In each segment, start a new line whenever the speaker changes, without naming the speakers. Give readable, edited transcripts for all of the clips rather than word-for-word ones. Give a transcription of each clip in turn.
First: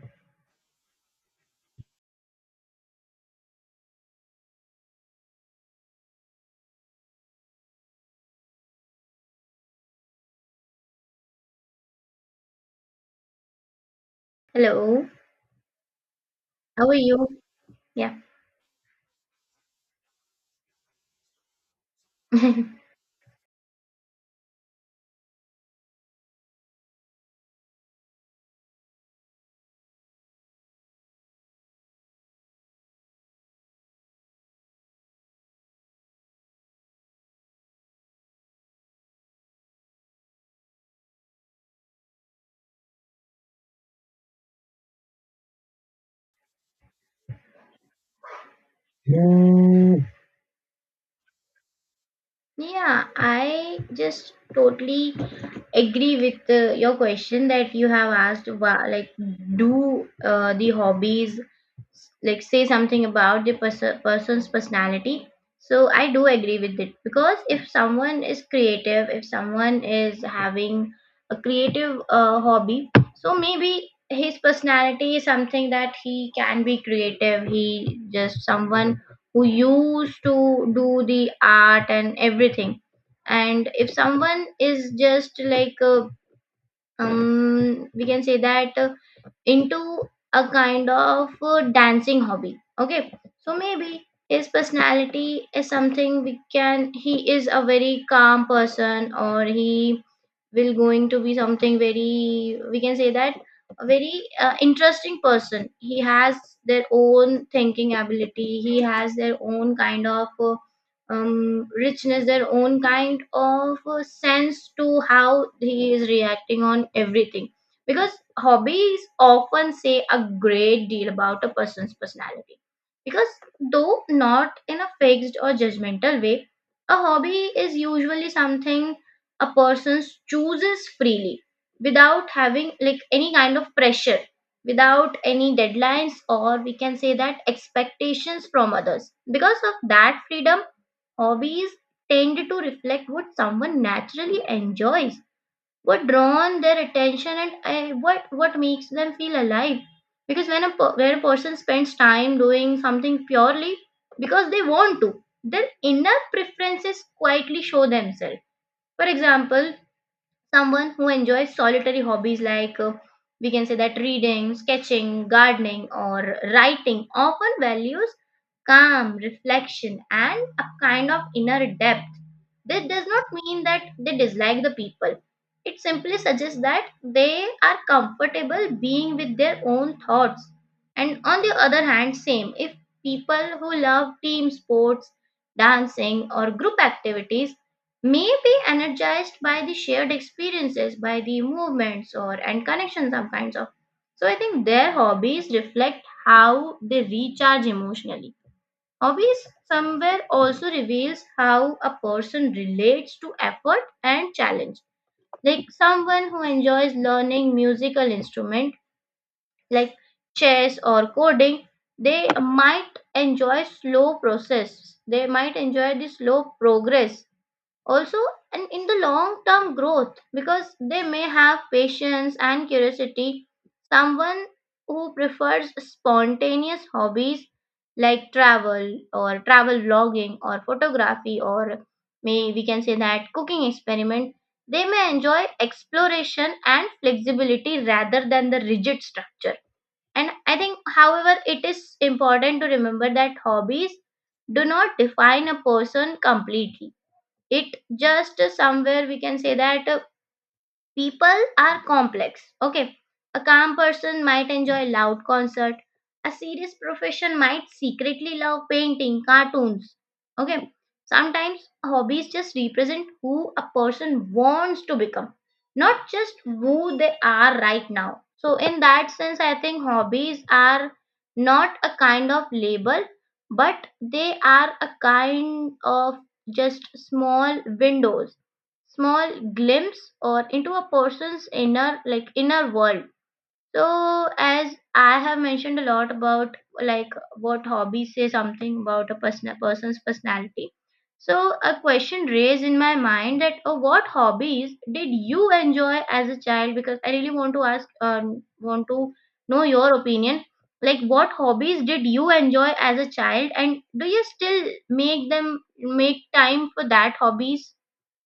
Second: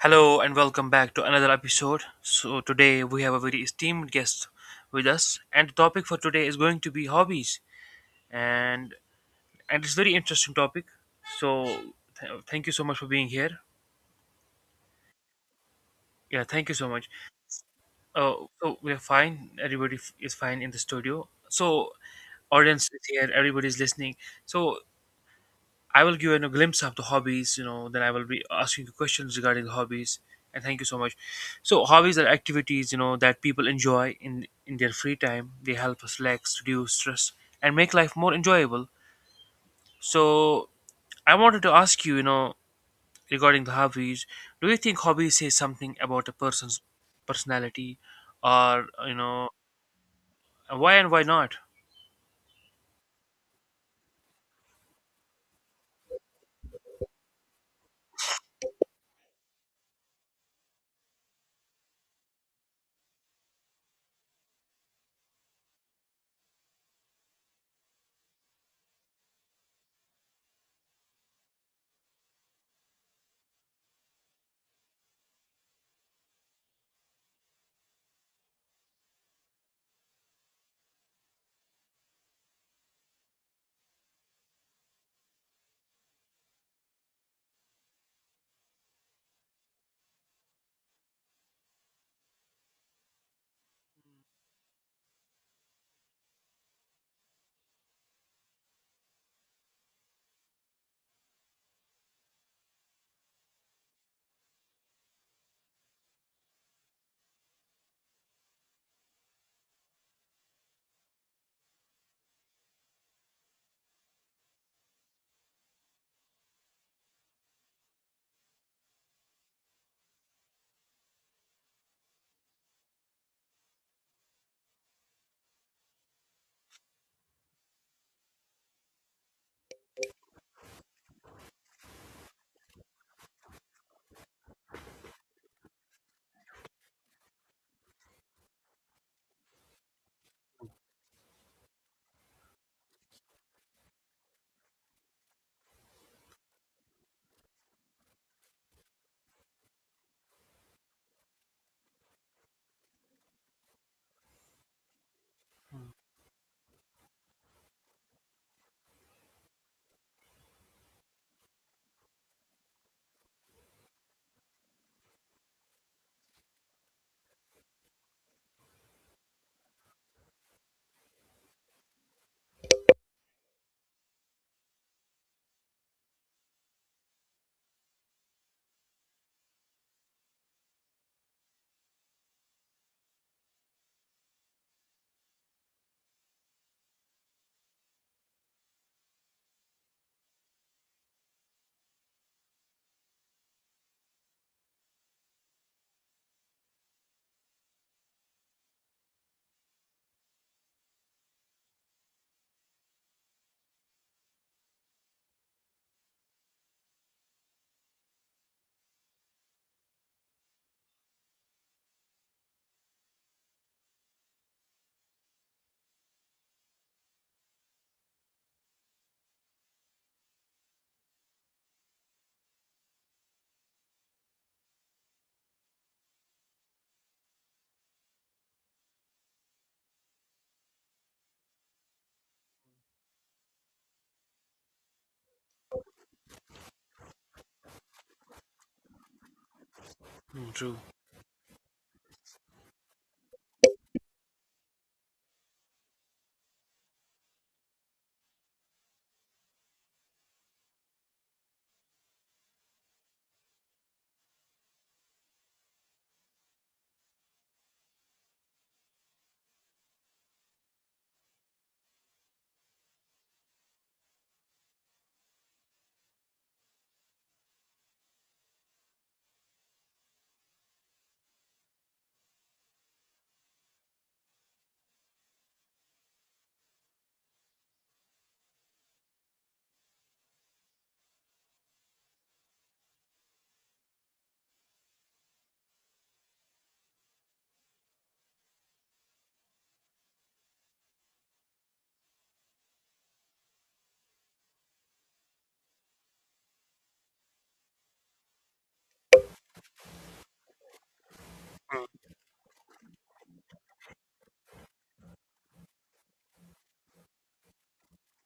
Hello and welcome back to another episode. So today we have a very esteemed guest with us, and the topic for today is going to be hobbies and and it's very interesting topic. So thank you so much for being here.
Hello,
Yeah, thank you so
how are
much.
you? Yeah.
So we're fine. Everybody is fine in the studio. So audience is here. Everybody's listening. So I will give you a glimpse of the hobbies, you know, then I will be asking you questions regarding the hobbies. And thank you so much. So hobbies are activities, you know, that people enjoy in their free time. They help us relax, reduce stress, and make life more enjoyable. So I wanted to ask you, you know, regarding the hobbies, do you think hobbies say something about a person's personality or you know
Mm,
why and why not?
Yeah, I just totally agree with your question that you have asked about like do the hobbies like say something about the person's personality. So I do agree with it because if someone is creative, if someone is having a creative hobby, so maybe his personality is something that he can be creative. He just someone who used to do the art and everything. And if someone is just like we can say that into a kind of dancing hobby, okay, so maybe his personality is something, we can, he is a very calm person, or he will going to be something very, we can say that, a very interesting person. He has their own thinking ability, he has their own kind of richness, their own kind of sense to how he is reacting on everything, because hobbies often say a great deal about a person's personality, because though not in a fixed or judgmental way, a hobby is usually something a person chooses freely without having like any kind of pressure, without any deadlines, or we can say that expectations from others. Because of that freedom, hobbies tend to reflect what someone naturally enjoys, what drawn their attention, and what makes them feel alive, because when when a person spends time doing something purely because they want to, their inner preferences quietly show themselves. For example, someone who enjoys solitary hobbies, like we can say that, reading, sketching, gardening, or writing often values calm, reflection, and a kind of inner depth. This does not mean that they dislike the people. It simply suggests that they are comfortable being with their own thoughts. And on the other hand, same, if people who love team sports, dancing, or group activities, may be energized by the shared experiences, by the movements or and connections some kinds of. So I think their hobbies reflect how they recharge emotionally. Hobbies somewhere also reveals how a person relates to effort and challenge. Like someone who enjoys learning musical instrument like chess or coding, they might enjoy slow process. They might enjoy the slow progress also, and in the long term growth, because they may have patience and curiosity. Someone who prefers spontaneous hobbies like travel or travel vlogging or photography, or may, we can say that, cooking experiment, they may enjoy exploration and flexibility rather than the rigid structure. And
Hmm,
I
true.
think however it is important to remember that hobbies do not define a person completely. It just somewhere, we can say that, people are complex. Okay. A calm person might enjoy loud concert. A serious profession might secretly love painting, cartoons. Okay. Sometimes hobbies just represent who a person wants to become, not just who they are right now. So, in that sense, I think hobbies are not a kind of label, but they are a kind of just small windows, small glimpse or into a person's inner, like, inner world. So as I have mentioned a lot about like what hobbies say something about a person's personality. So a question raised in my mind that what hobbies did you enjoy as a child? Because I really want to ask, want to know your opinion. Like, what hobbies did you enjoy as a child, and do you still make them, make time for that hobbies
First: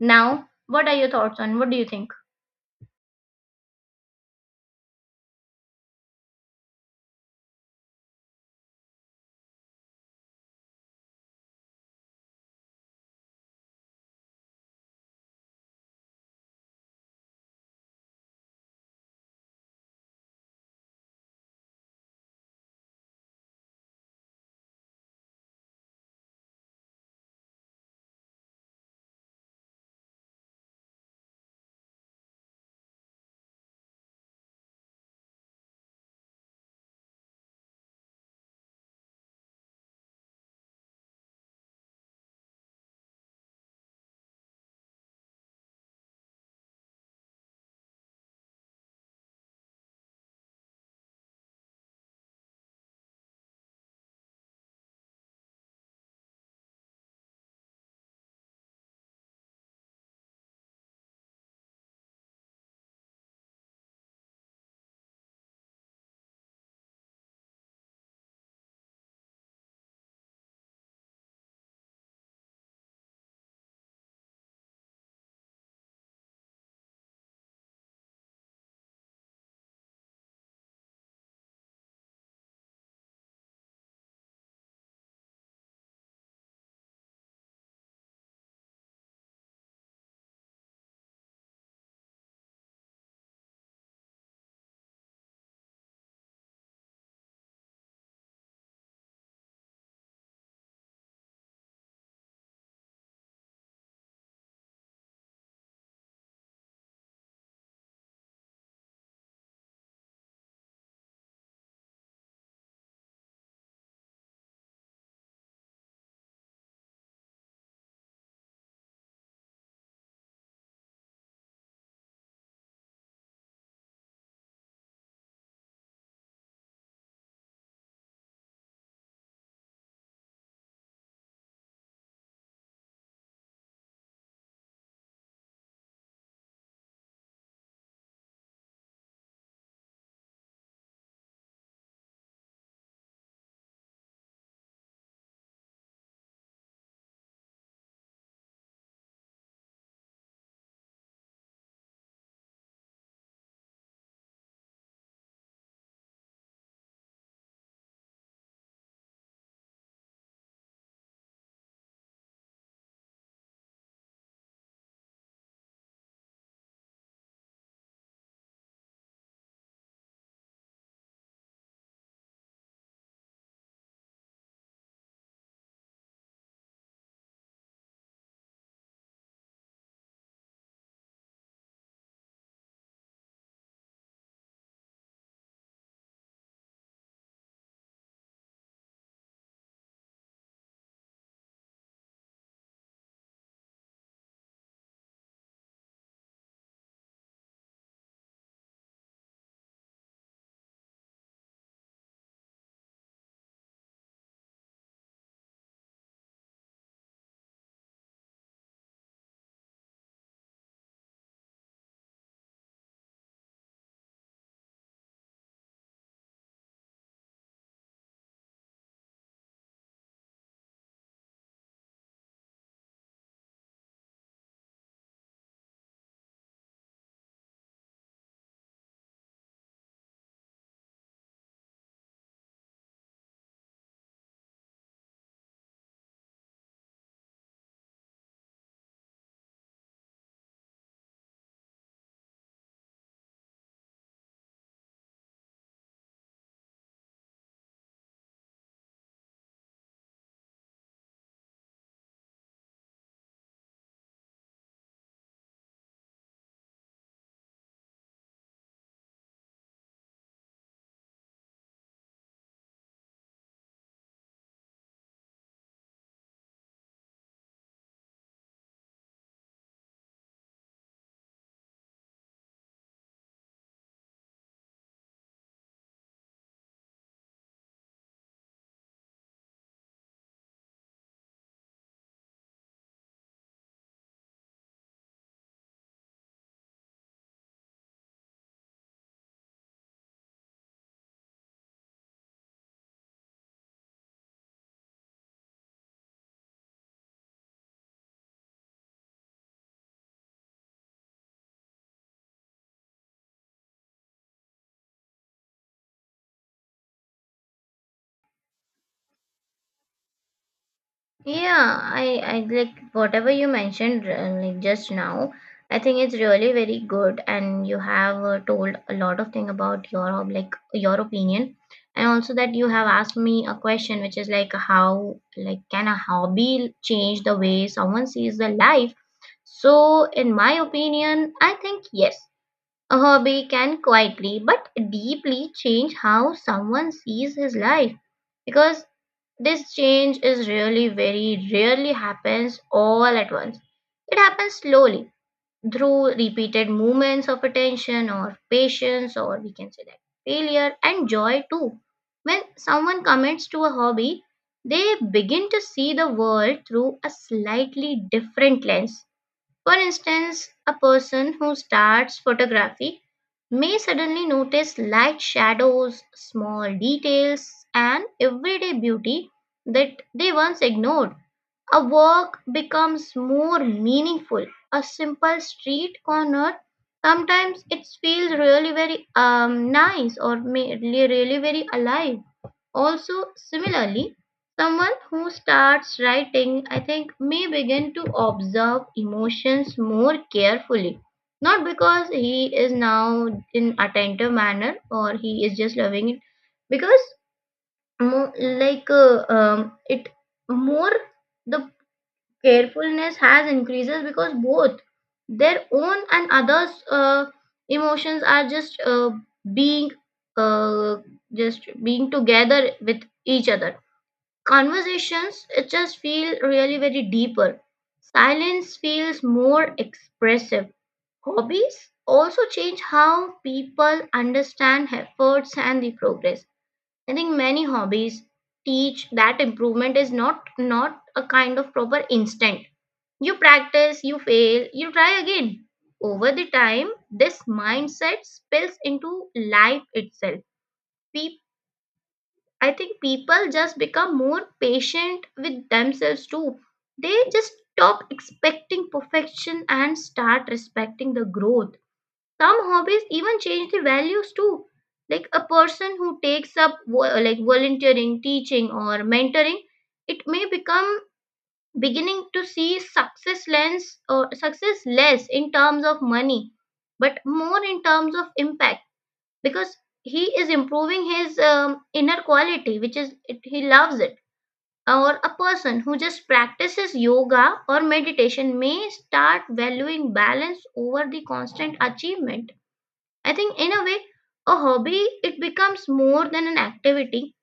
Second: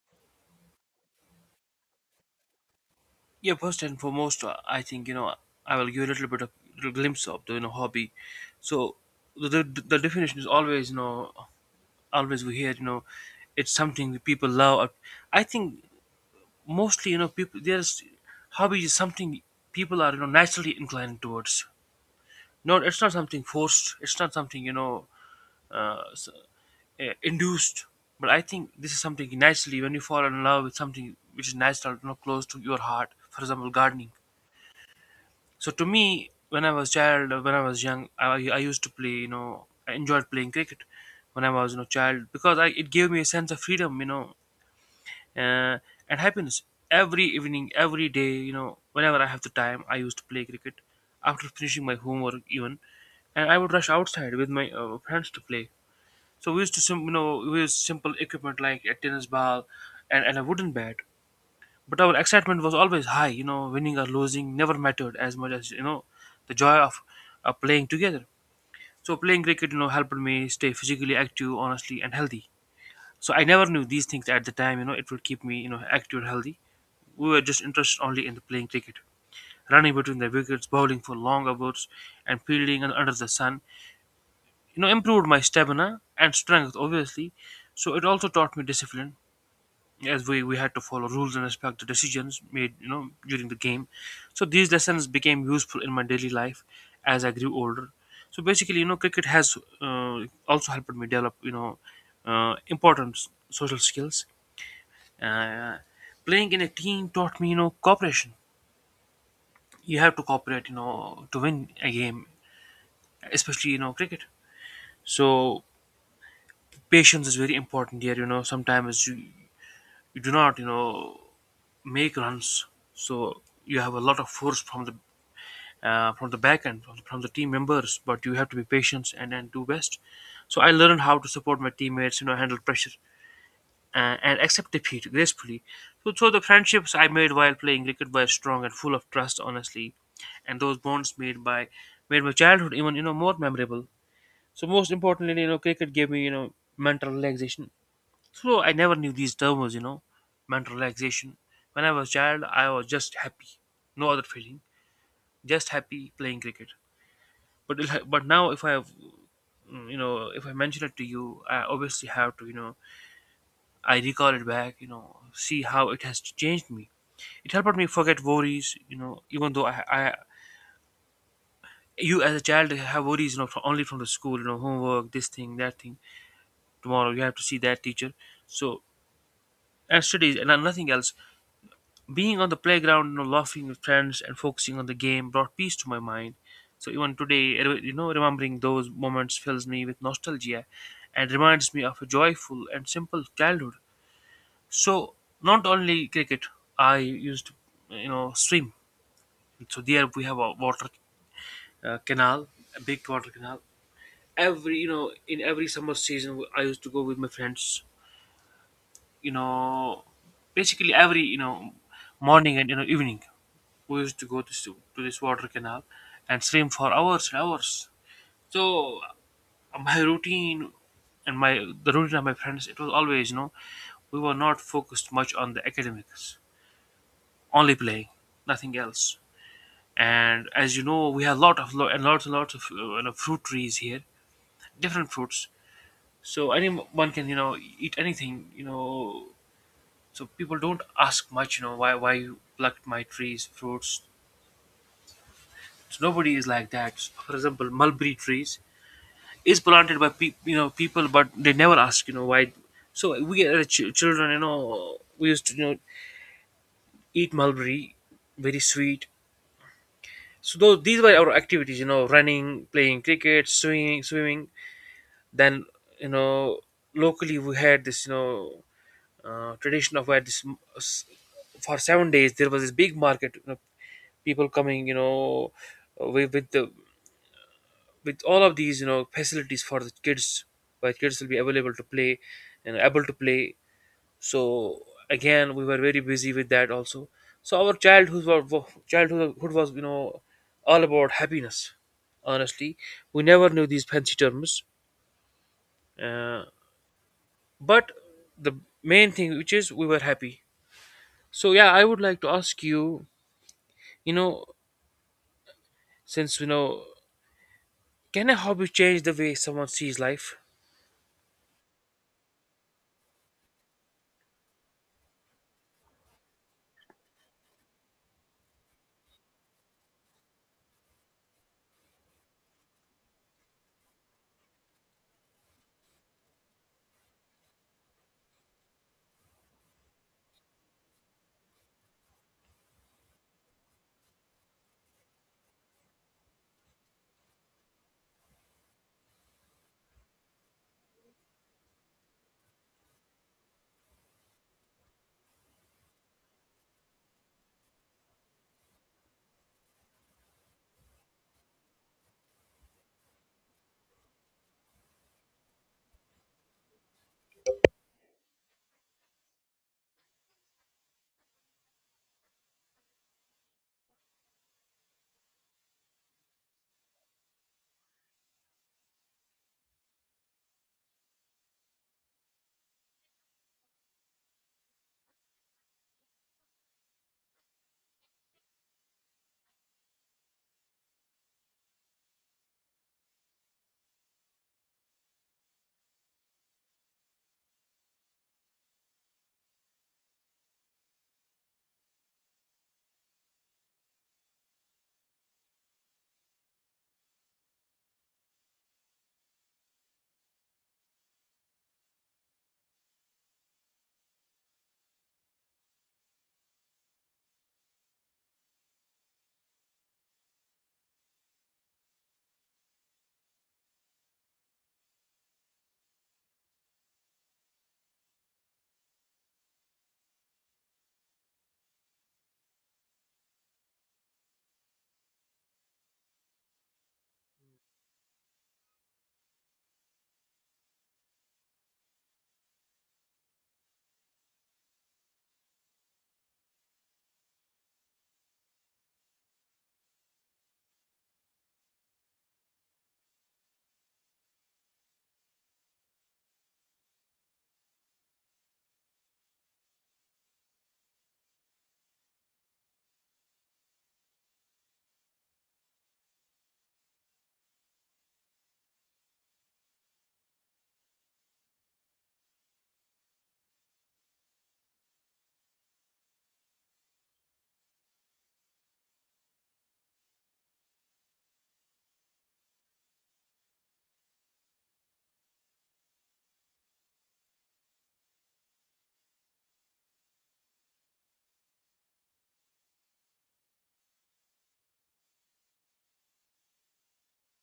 now? What are your thoughts on? What do you think?
Yeah, first and foremost, I think you know I will give a little bit of little glimpse of the you know hobby. So the definition is always you know always we hear you know it's something that people love. I think mostly you know people there's hobby is something people are you know naturally inclined towards. No, it's not something forced. It's not something you know uh, s- induced. But I think this is something naturally when you fall in love with something which is natural, you know, close to your heart. For example, gardening. So to me, when I was child, when I was young, I used to play. You know, I enjoyed playing cricket when I was you know child because I, it gave me a sense of freedom. You know, uh, and happiness. Every evening, every day, you know, whenever I have the time, I used to play cricket. After finishing my homework, even, and I would rush outside with my friends to play. So we used to, you know, we used simple equipment like a tennis ball and a wooden bat. But our excitement was always high, you know, winning or losing never mattered as much as, you know, the joy of playing together. So playing cricket, you know, helped me stay physically active, honestly, and healthy. So I never knew these things at the time, you know, it would keep me, you know, active and healthy. We were just interested only in the playing cricket. Running between the wickets, bowling for long hours, and fielding and under the sun, you know, improved my stamina and strength, obviously. So it also taught me discipline as we had to follow rules and respect the decisions made you know during the game. So these lessons became useful in my daily life as I grew older. So basically you know cricket has also helped me develop you know important social skills. uh, Playing in a team taught me you know cooperation. You have to cooperate you know to win a game, especially you know cricket. So patience is very important here, you know, sometimes you do not you know make runs. So you have a lot of force from the back end, from the team members, but you have to be patient and do best. So I learned how to support my teammates, you know, handle pressure and accept defeat gracefully. So, so the friendships I made while playing cricket were strong and full of trust, honestly, and those bonds made my childhood even you know more memorable. So most importantly, you know, cricket gave me you know mental relaxation. So I never knew these terms, you know, mental relaxation. When I was child, I was just happy, no other feeling, just happy playing cricket. But now, if I have, you know, if I mention it to you, I obviously have to, you know, I recall it back, you know, see how it has changed me. It helped me forget worries, you know, even though I you as a child have worries, you know, from, only from the school, you know, homework, this thing, that thing. Tomorrow you have to see that teacher. So and studies and nothing else. Being on the playground, you know, laughing with friends and focusing on the game brought peace to my mind. So even today, you know, remembering those moments fills me with nostalgia and reminds me of a joyful and simple childhood. So not only cricket, I used to, you know, swim. So there we have a water canal, a big water canal. Every, you know, in every summer season, I used to go with my friends. You know, basically every, you know, morning and you know evening. We used to go to, to this water canal and swim for hours and hours. So my routine and my the routine of my friends, it was always, you know, we were not focused much on the academics, only playing, nothing else. And as you know, we have a lot of lo- and lots of you know, fruit trees here, different fruits. So anyone can, you know, eat anything, you know. So people don't ask much, you know, why you plucked my trees, fruits. So nobody is like that. For example, mulberry trees is planted by you know people, but they never ask you know why. So we as children, you know, we used to you know eat mulberry, very sweet. So those these were our activities, you know, running, playing cricket, swimming. Then you know locally we had this you know tradition of where this for 7 days there was this big market, you know, people coming, you know, with, with the with all of these you know facilities for the kids where kids will be available to play and able to play. So again we were very busy with that also. So our childhood was you know all about happiness, honestly. We never knew these fancy terms, uh, but the main thing which is we were happy. So yeah, I would like to ask you, you know, since you know, can a hobby change the way someone sees life?
Yeah, I like whatever you mentioned like just now. I think it's really very good, and you have told a lot of thing about your like your opinion, and also that you have asked me a question, which is like, how, like, can a hobby change the way someone sees the life? So, in my opinion, I think yes, a hobby can quietly but deeply change how someone sees his life, because this change is really very rarely happens all at once. It happens slowly through repeated movements of attention or patience, or we can say that failure and joy too. When someone commits to a hobby, they begin to see the world through a slightly different lens. For instance, a person who starts photography may suddenly notice light shadows, small details, and everyday beauty that they once ignored. A walk becomes more meaningful. A simple street corner, sometimes it feels really very nice, or may, really really very alive. Also, similarly, someone who starts writing, I think, may begin to observe emotions more carefully. Not because he is now in attentive manner or he is just loving it, because more like it more, the carefulness has increases, because both their own and others emotions are just being uh, just being together with each other. Conversations, it just feel really very deeper. Silence feels more expressive. Hobbies also change how people understand efforts and the progress. I think many hobbies teach that improvement is not a kind of proper instant. You practice, you fail, you try again. Over the time, this mindset spills into life itself. Pe- I think people just become more patient with themselves too. They just stop expecting perfection and start respecting the growth. Some hobbies even change the values too. Like a person who takes up like volunteering, teaching, or mentoring, it may become beginning to see success lens, or success less in terms of money but more in terms of impact, because he is improving his inner quality which is it, he loves it. Or a person who just practices yoga or meditation may start valuing balance over the constant achievement. I think in a way, a hobby it becomes more than an activity.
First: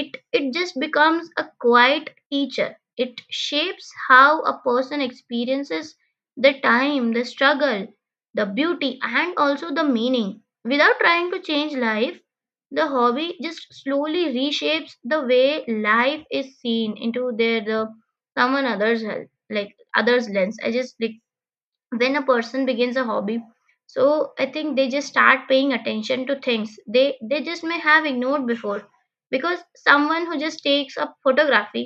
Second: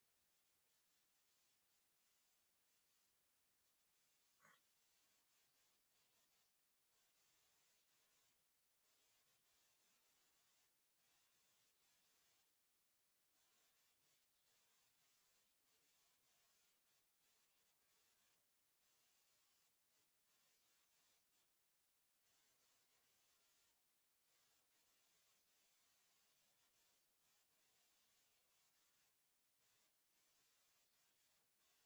It just becomes a quiet teacher. It shapes how a person experiences the time, the struggle, the beauty, and also the meaning. Without trying to change life, the hobby just slowly reshapes the way life is seen into their the someone other's help, like others lens. I just like when a person begins a hobby, so I think they just start paying attention to things they just may have ignored before, because someone who just takes up photography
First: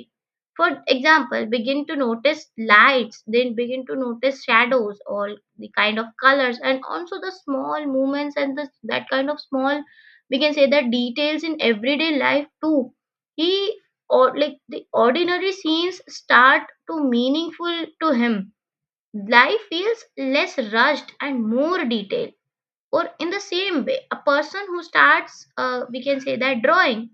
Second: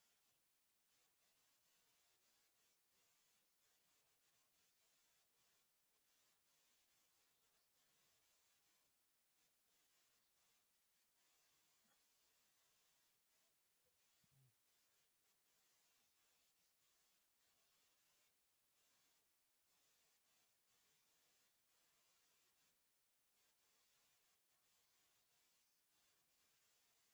for example begin to notice lights, then begin to notice shadows, or the kind of colors, and also the small movements, and that kind of small, we can say, the details in everyday life too. He, or like the ordinary scenes start to meaningful to him. Life feels less rushed and more detailed. Or in the same way, a person who starts, we can say that, drawing,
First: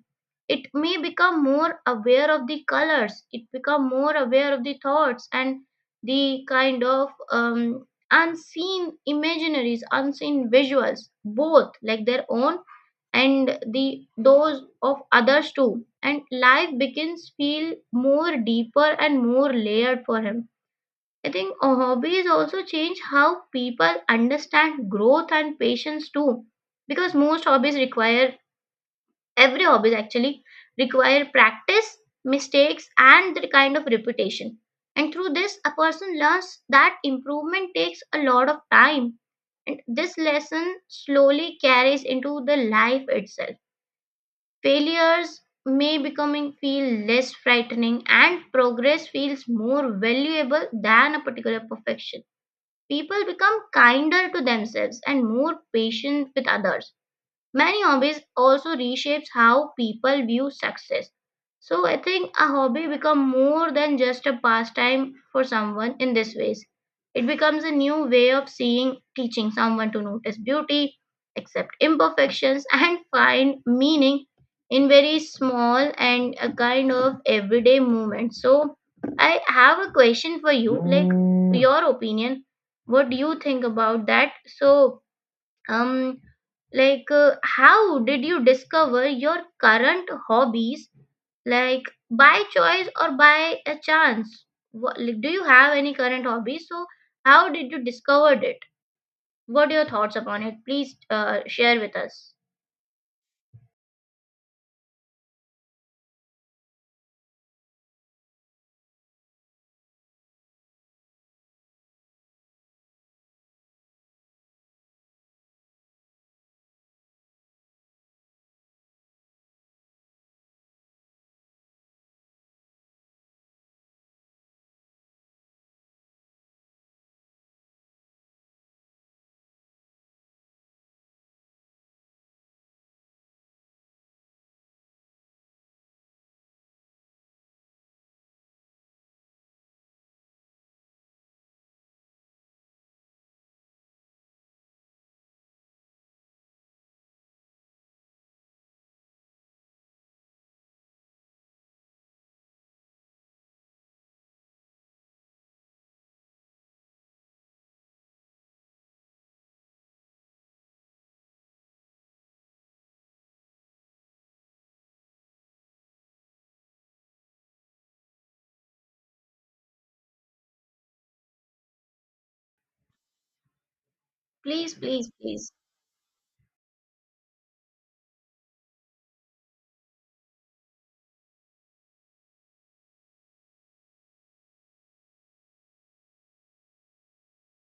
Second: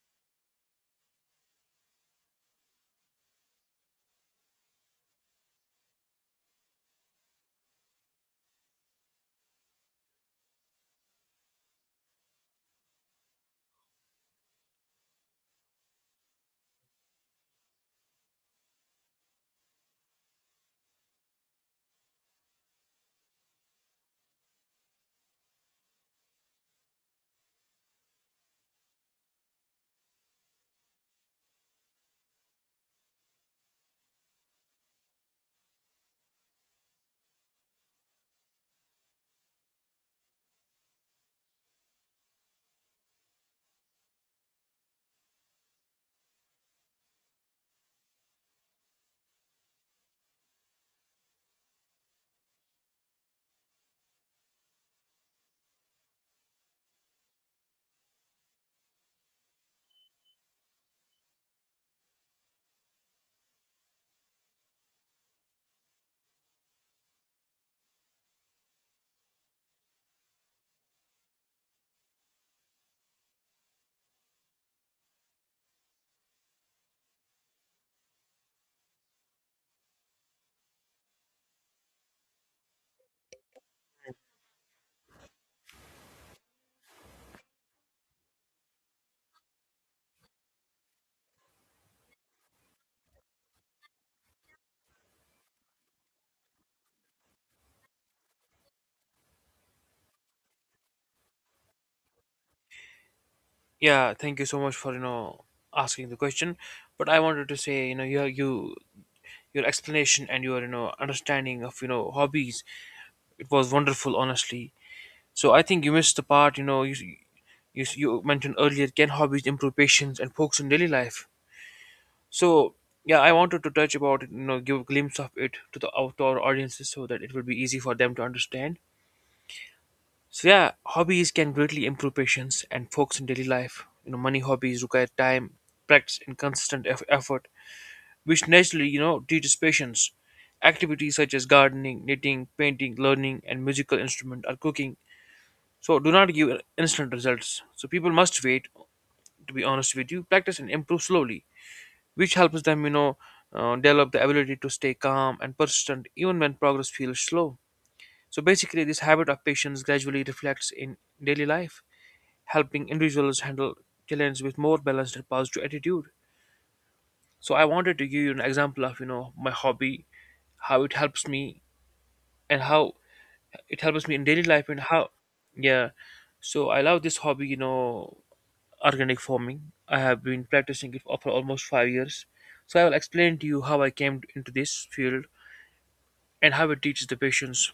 it may become more aware of the colors. It become more aware of the thoughts and the kind of unseen imaginaries, unseen visuals, both like their own and the those of others too. And life begins feel more deeper and more layered for him. I think hobbies also change how people understand growth and patience too. Because most hobbies require, every hobbies actually require practice, mistakes, and the kind of reputation. And through this, a person learns that improvement takes a lot of time. And this lesson slowly carries into the life itself. Failures may becoming feel less frightening, and progress feels more valuable than a particular perfection. People become kinder to themselves and more patient with others. Many hobbies also reshapes how people view success. So I think a hobby become more than just a pastime for someone in this ways. It becomes a new way of seeing, teaching someone to notice beauty, accept imperfections, and find meaning in very small and a kind of everyday movement. So I have a question for you, like your opinion. What do you think about that? So um like, how did you discover your current hobbies? Like, by choice or by a chance? Like, do you have any current hobbies? So, how did you discovered it? What are your thoughts upon it? Please share with us.
Yeah, thank you so much for you know asking the question. But I wanted to say you know your explanation and your you know understanding of you know hobbies, it was wonderful, honestly. So I think you missed the part, you know, you mentioned earlier, can hobbies improve patience and focus in daily life. So yeah, I wanted to touch about it, you know, give a glimpse of it to the outdoor audiences so that it will be easy for them to understand. So yeah, hobbies can greatly improve patience and focus in daily life. You know, money, hobbies require time, practice, and consistent effort, which naturally, you know, teaches patience. Activities such as gardening, knitting, painting, learning, and musical instrument or cooking so do not give instant results. So people must wait. To be honest with you, practice and improve slowly, which helps them, you know, develop the ability to stay calm and persistent even when progress feels slow. So basically, this habit of patience gradually reflects in daily life, helping individuals handle challenges with more balanced and positive attitude. So I wanted to give you an example of you know my hobby, how it helps me, and how it helps me in daily life,
Please,
and how
please, please.
yeah. So I love this hobby, you know, organic farming. I have been practicing it for almost 5 years. So I will explain to you how I came into this field and how it teaches the patience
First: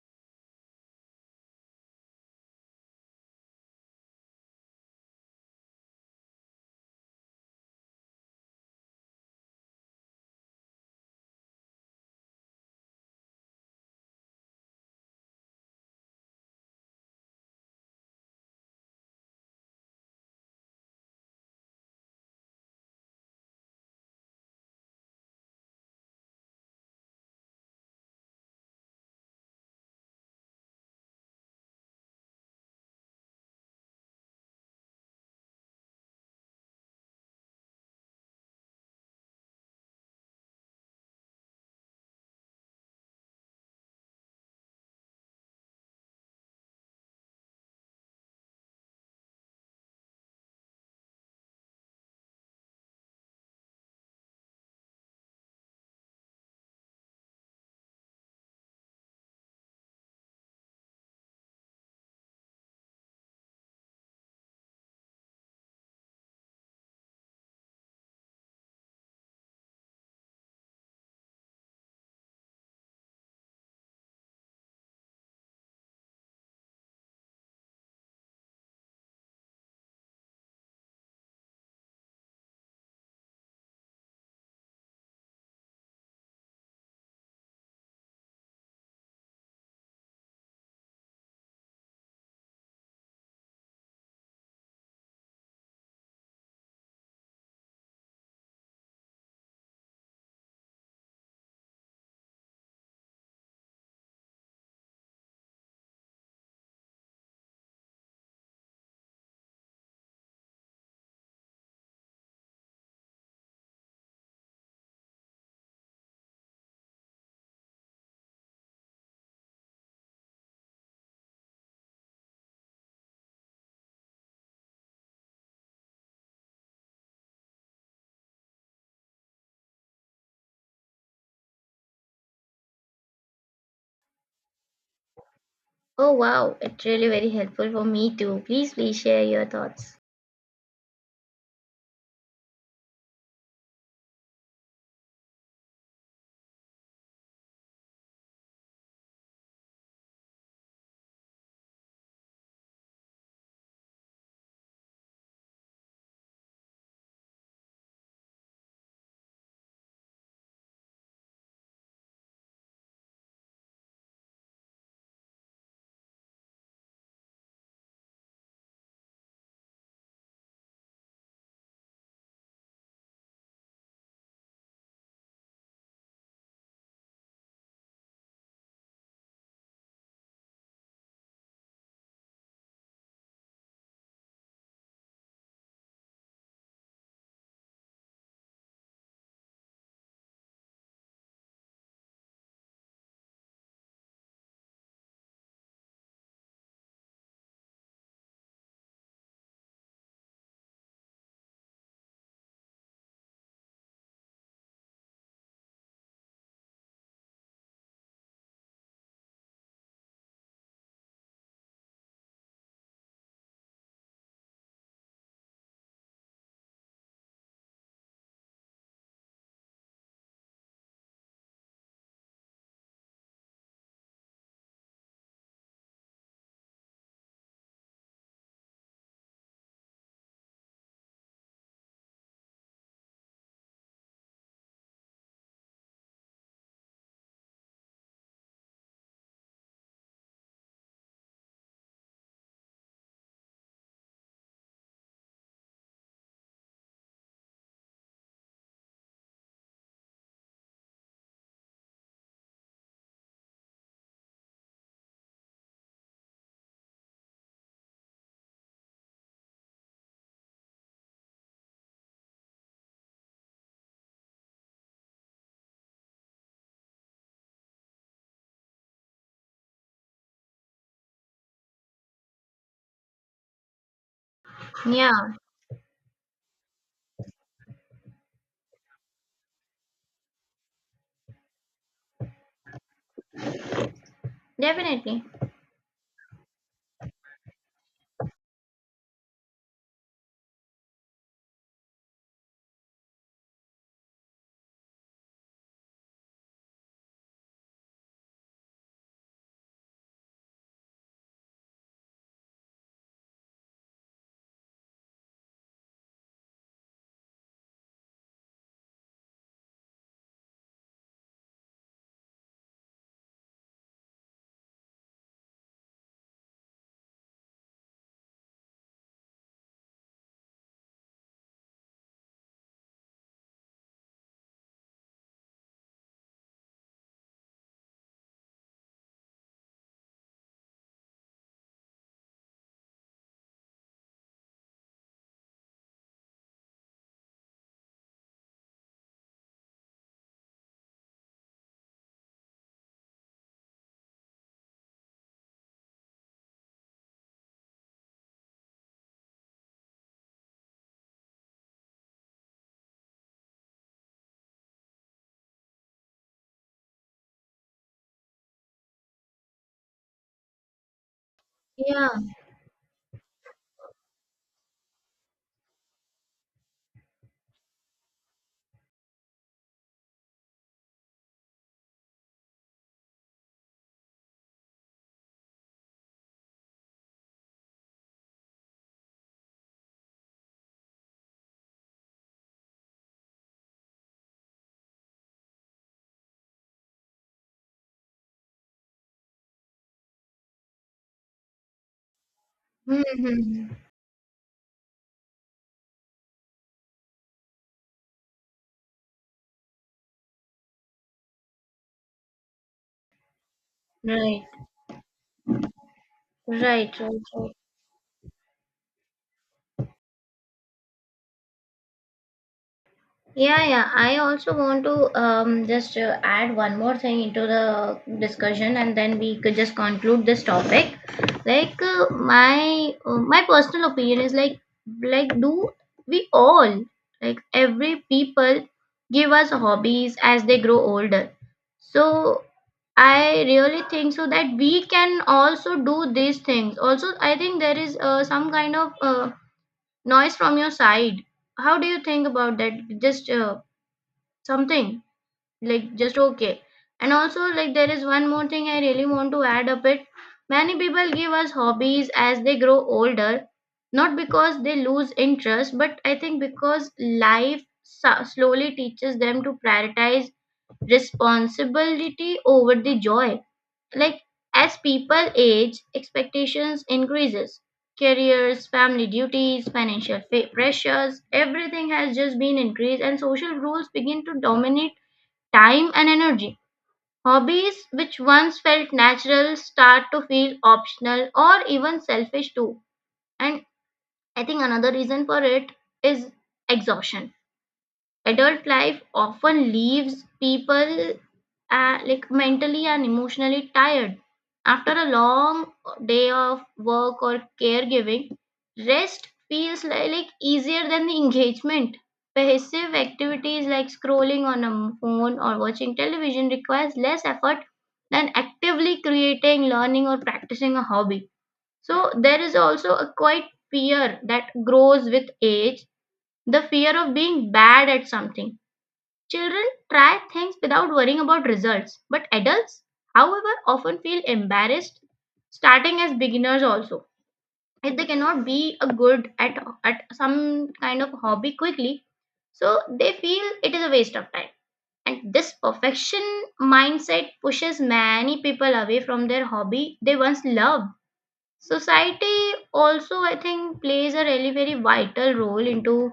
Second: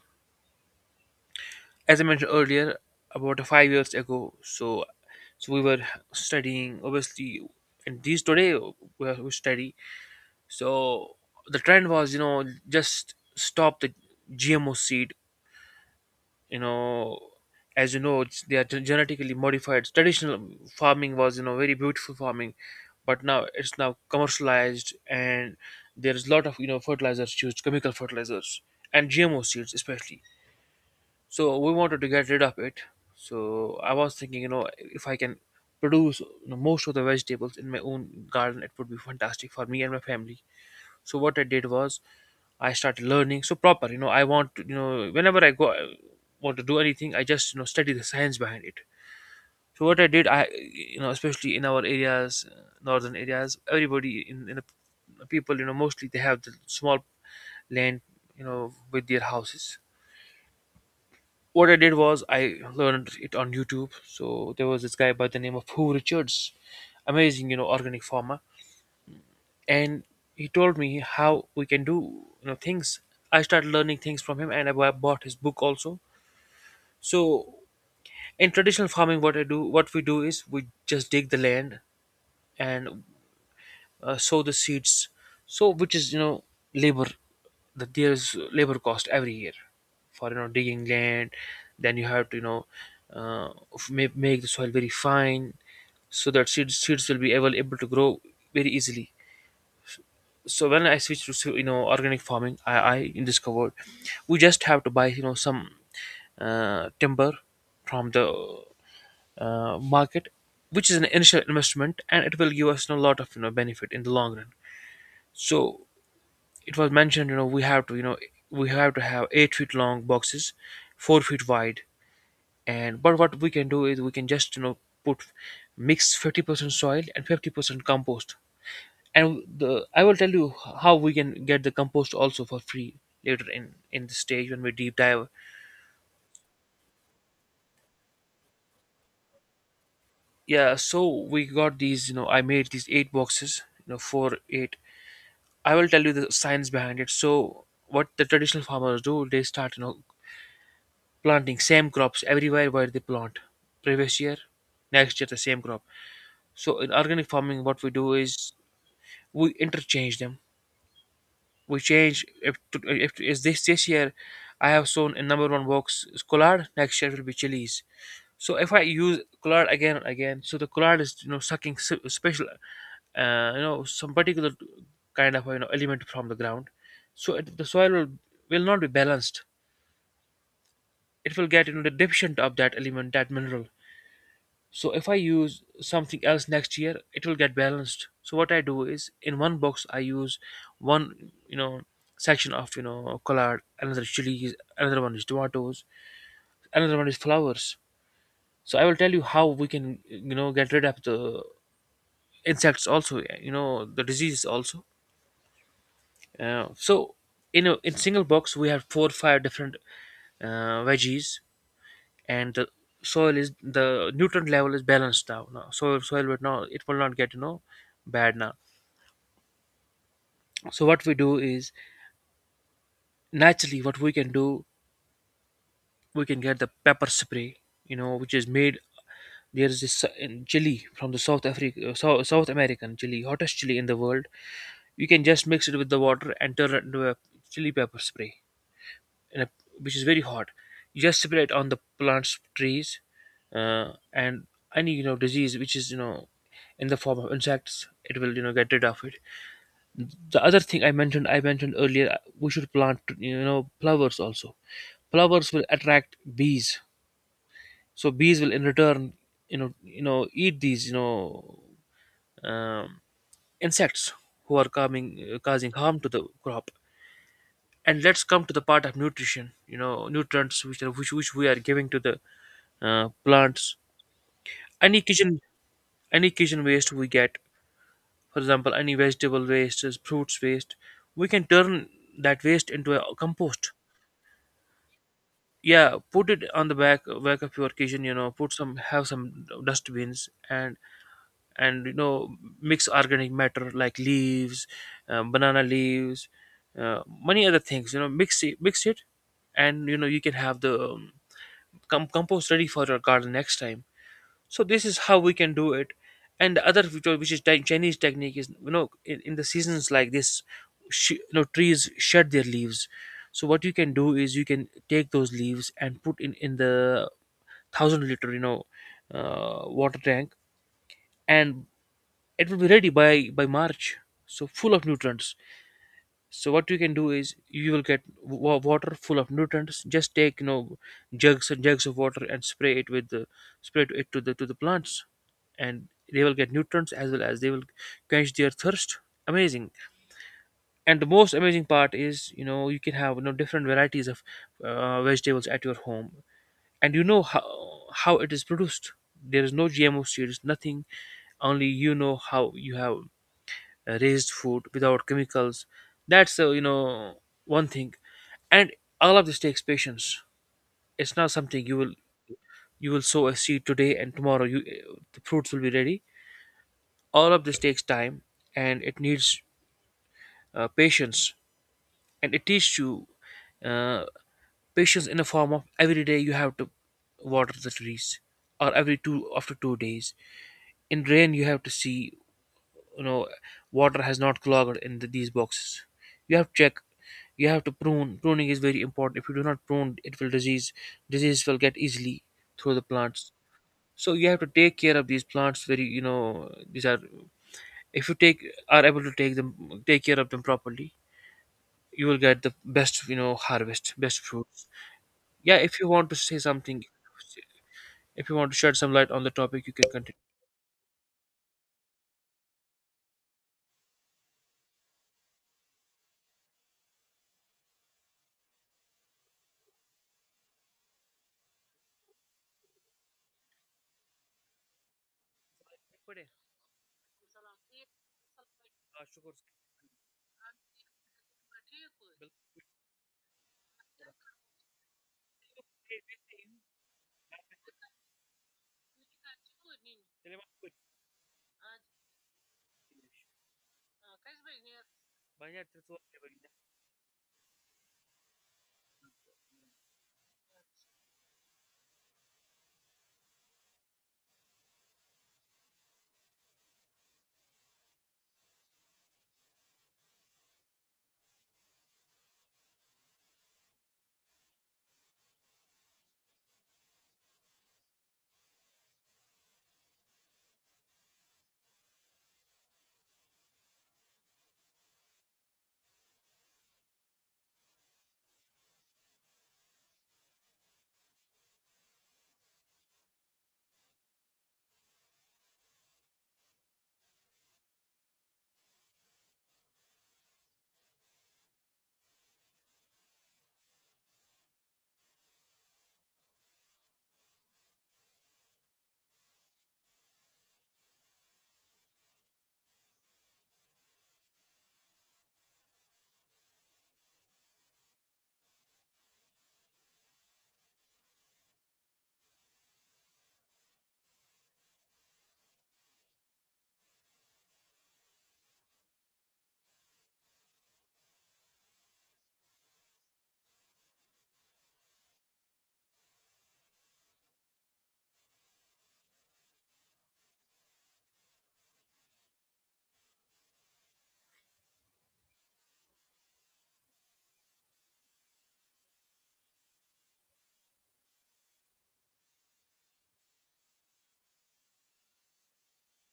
as I mentioned earlier, about 5 years ago. So, so we were studying obviously, and these today we study. So the trend was, you know, just stop the GMO seed. You know, as you know, it's, they are genetically modified. Traditional farming was, you know, very beautiful farming, but now it's now commercialized, and there is a lot of you know fertilizers used, chemical fertilizers, and GMO seeds especially. So we wanted to get rid of it. So I was thinking you know if I can produce you know, most of the vegetables in my own garden, it would be fantastic for me and my family. So what I did was I started learning. So proper you know I want to you know whenever I go, I want to do anything, I just you know study the science behind it. So what I did, I you know especially in our areas, northern areas, everybody in the people you know mostly they have the small land, you know, with their houses. What I did was I learned it on YouTube. So there was this guy by the name of Who Richards, amazing, you know, organic farmer, and he told me how we can do things. I started learning things from him, and I bought his book also. So in traditional farming, what we do is we just dig the land, and sow the seeds, so which is, you know, labor. That There is labor cost every year for, you know, digging land. Then you have to, you know, make the soil very fine so that seeds will be able to grow very easily. So when I switched to you know, organic farming, I discovered we just have to buy, you know, some timber from the market, which is an initial investment and it will give us a lot of, you know, benefit in the long run. So it was mentioned, you know, we have to have 8 feet long boxes, 4 feet wide. And but what we can do is we can just, you know, put mix 50% soil and 50% compost. And the, I will tell you how we can get the compost also for free later in the stage when we deep dive.
Oh wow, it's really very helpful for me too. Please, please share your thoughts.
Yeah, so we got these, you know, I made these 8 boxes, you know, four eight. I will tell you the science behind it. So what the traditional farmers do, they start, you know, planting same crops everywhere where they plant previous year, next year the same crop. So in organic farming what we do is we interchange them. We change if is, this year I have sown in number one box is collard, next year will be chilies. So if I use collard again and again, so the collard is, you know, sucking special you know, some particular kind of, you know, element from the ground. So the soil will not be balanced. It will get, you know, the deficient of that element, that mineral. So if I use something else next year, it will get balanced. So what I do is in one box I use one, you know, section of, you know, collard, another chilies, another one is tomatoes, another one is flowers. So I will tell you how we can, you know, get rid of the insects also, yeah, you know, the diseases also. So in a, in single box we have four five different veggies, and the soil is, the nutrient level is balanced now. Soil soil will now it will not get, you know, bad now. So what we do is, naturally, what we can do, we can get the pepper spray, you know, which is made. There is this, in chili from the south American chili, hottest chili in the world. You can just mix it with the water and turn it into a chili pepper spray, in a, which is very hot. You just spray it on the plants, trees, and any, you know, disease which is, you know, in the form of insects, it will, you know, get rid of it. The other thing, I mentioned earlier, we should plant, you know, flowers also. Flowers will attract bees. So bees will in return, you know, eat these, you know, um, insects who are coming, causing harm to the crop. And let's come to the part of nutrition, you know, nutrients which are, which we are giving to the plants. any
Yeah,
kitchen any kitchen waste we get, for example, any vegetable waste, fruits waste, we can turn that waste into a compost.
definitely.
Yeah, put it on the back of your kitchen, you know, put some, have some dustbins, and you know, mix organic matter like leaves, banana leaves, many other things, you know, mix it. And you know, you can have the compost ready for your garden next time. So this is how we can do it. And the other, which is Chinese technique is, you know, in the seasons like this, you know, trees shed their leaves. So what you can do is you can take those leaves and put in the 1,000 liter, you know, water tank, and it will be ready by March. So full of nutrients. So what you can do is you will get water full of nutrients. Just take, you know, jugs and jugs of water and spray it to the plants, and they will get nutrients as well as they will quench their thirst. Amazing. And the most amazing part is, you know, you can have, you know, different varieties of vegetables at your home. And you know how it is produced. There is no gmo seeds, nothing, only, you know, how you have raised food without chemicals. That's, one thing. And all of this takes patience. It's not something you will,
Yeah.
you will sow a seed today and tomorrow you, the fruits will be ready. All of this takes time, and it needs patience. And it teaches you uh, patience in the form of every day you have to water the trees, or every 2 days. In rain you have to see, you know, water has not clogged in these boxes. You have to check. You have to prune. Pruning is very important. If you do not prune, it will disease, disease will get easily through the plants.
Hmm.
So you have to take care of these plants very, you know, these are, if you take are able to take care of them properly, you will get the best, you know, harvest, best
Right.
fruits. Yeah, if you want to say something,
Right. Right. Right.
if you want to shed some light on the topic, you can continue.
Yeah, yeah. I also want to just add one more thing into the discussion, and then we could just conclude this topic. Like my personal opinion is like do we all, like every people give us hobbies as they grow older. So I really think so that we can also do these things. Also, I think there is some kind of noise from your side. How do you think about that? Just something
But yeah.
like just okay. And also like there is one more thing I really want to add up it. Many people give us hobbies as they grow older, not because they lose interest, but I think because life slowly teaches them to prioritize responsibility over the joy. Like as people age, expectations increases, careers, family duties, pressures, everything has just been increased, and social rules begin to dominate time and energy. Hobbies which once felt natural start to feel optional or even selfish too. And I think another reason for it is exhaustion. Adult life often leaves people like mentally and emotionally tired after a long day of work or caregiving. Rest feels like easier than the engagement. Passive activities like scrolling on a phone or watching television requires less effort than actively creating, learning or practicing a hobby. So there is also a quite fear that grows with age, the fear of being bad at something. Children try things without worrying about results, but adults, however, often feel embarrassed starting as beginners also. If they cannot be a good at some kind of hobby quickly, so they feel it is a waste of time. And this perfection mindset pushes many people away from their hobby they once loved. Society also, I think, plays a really very vital role into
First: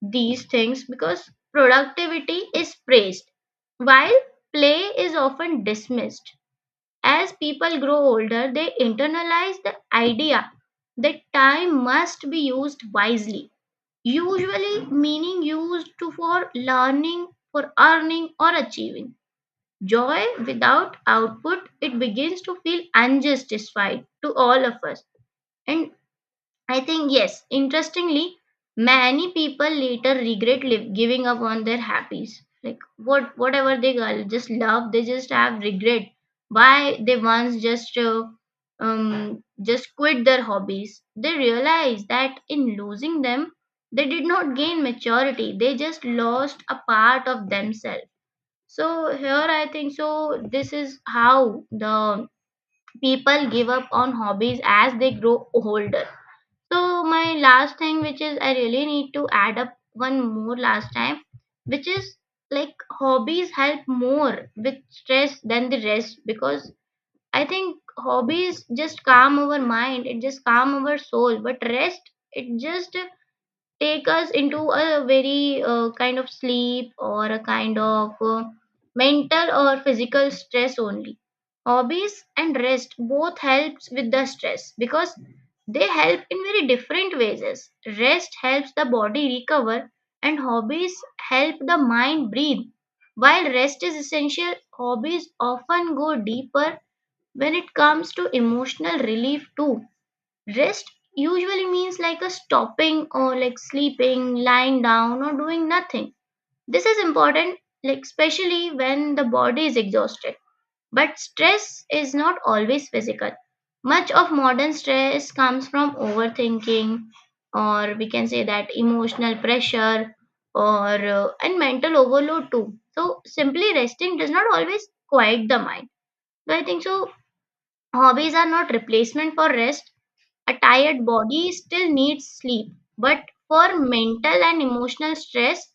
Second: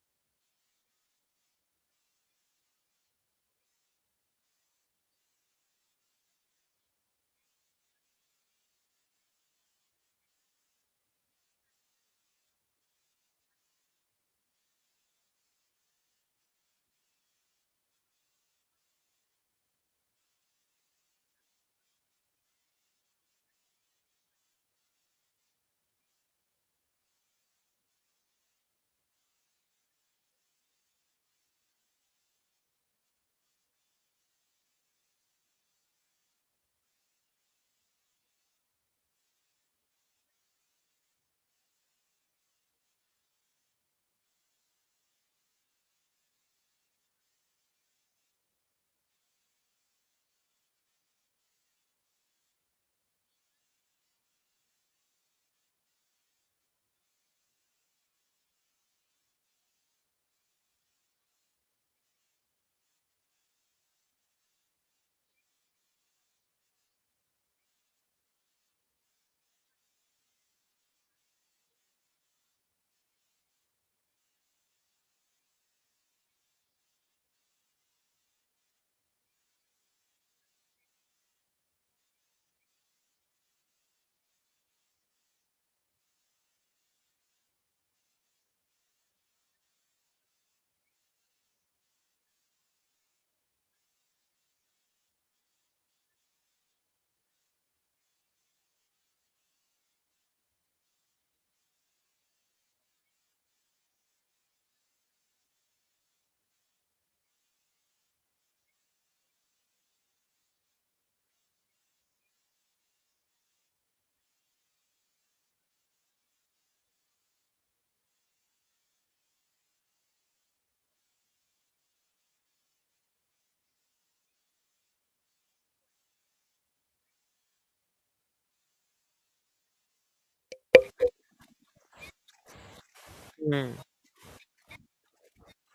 these things, because productivity is praised while play is often dismissed. As people grow older, they internalize the idea that time must be used wisely, usually meaning used to for learning, for earning or achieving. Joy without output, it begins to feel unjustified to all of us. And I think yes. Interestingly, many people later regret giving up on their hobbies. Like whatever just love, they just have regret why they once just quit their hobbies. They realize that in losing them, they did not gain maturity. They just lost a part of themselves. So here I think so. This is how the people give up on hobbies as they grow older. So my last thing, which is I really need to add up one more last time, which is like hobbies help more with stress than the rest. Because I think hobbies just calm our mind, it just calm our soul, but rest, it just take us into a very kind of sleep or a kind of mental or physical stress only. Hobbies and rest both helps with the stress because they help in very different ways. Rest helps the body recover and hobbies help the mind breathe. While rest is essential, hobbies often go deeper when it comes to emotional relief too. Rest usually means like a stopping or like sleeping, lying down, or doing nothing. This is important, like especially when the body is exhausted. But stress is not always physical. Much of modern stress comes from overthinking, or we can say that emotional pressure, or and mental overload too. So simply resting does not always quiet the mind. So I think so, hobbies are not replacement for rest. A tired body still needs sleep, but
Hmm.
for mental and emotional stress,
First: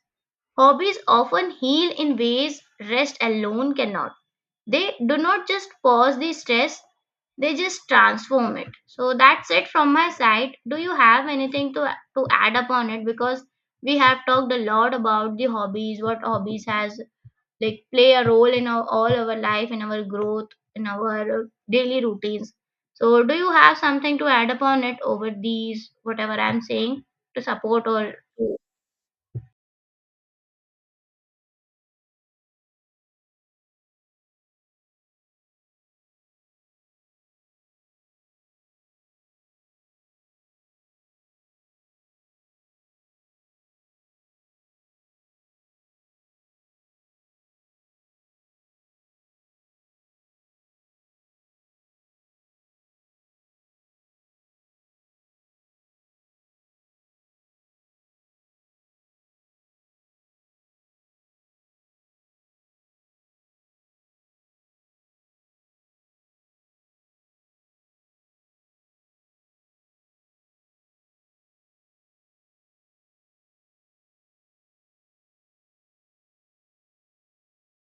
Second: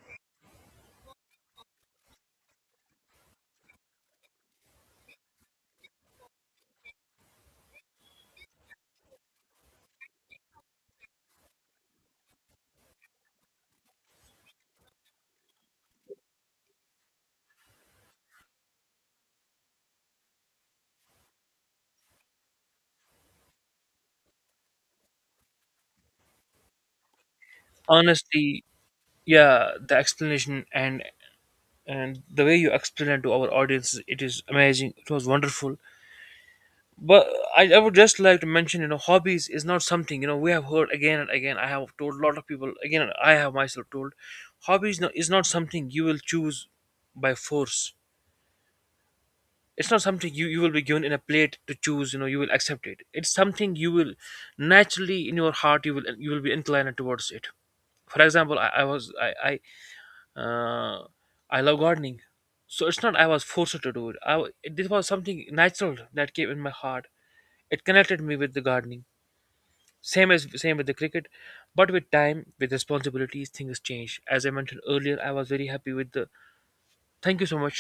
hobbies often heal in ways rest alone cannot. They do not just pause the stress, they just transform it. So that's it from my side. Do you have anything to add upon it? Because we have talked a lot about the hobbies, what hobbies has like play a role in our, all our life, in our growth, in our daily routines. So do you have something to add upon it, over these whatever I'm saying, to support or
Honestly, yeah, the explanation and the way you explain it to our audience, it is amazing. It was wonderful. But I would just like to mention, you know, hobbies is not something, you know, we have heard again and again. I have told a lot of people again. I have myself told, hobbies no, is not something you will choose by force. It's not something you will be given in a plate to choose. You know, you will accept it. It's something you will naturally, in your heart, you will be inclined towards it. For example, I was uh, I love gardening. So it's not I was forced to do it. This was something natural that came in my heart. It connected me with the gardening. Same with the cricket. But with time, with responsibilities, things change. As I mentioned earlier, I was very happy with the, thank you so much.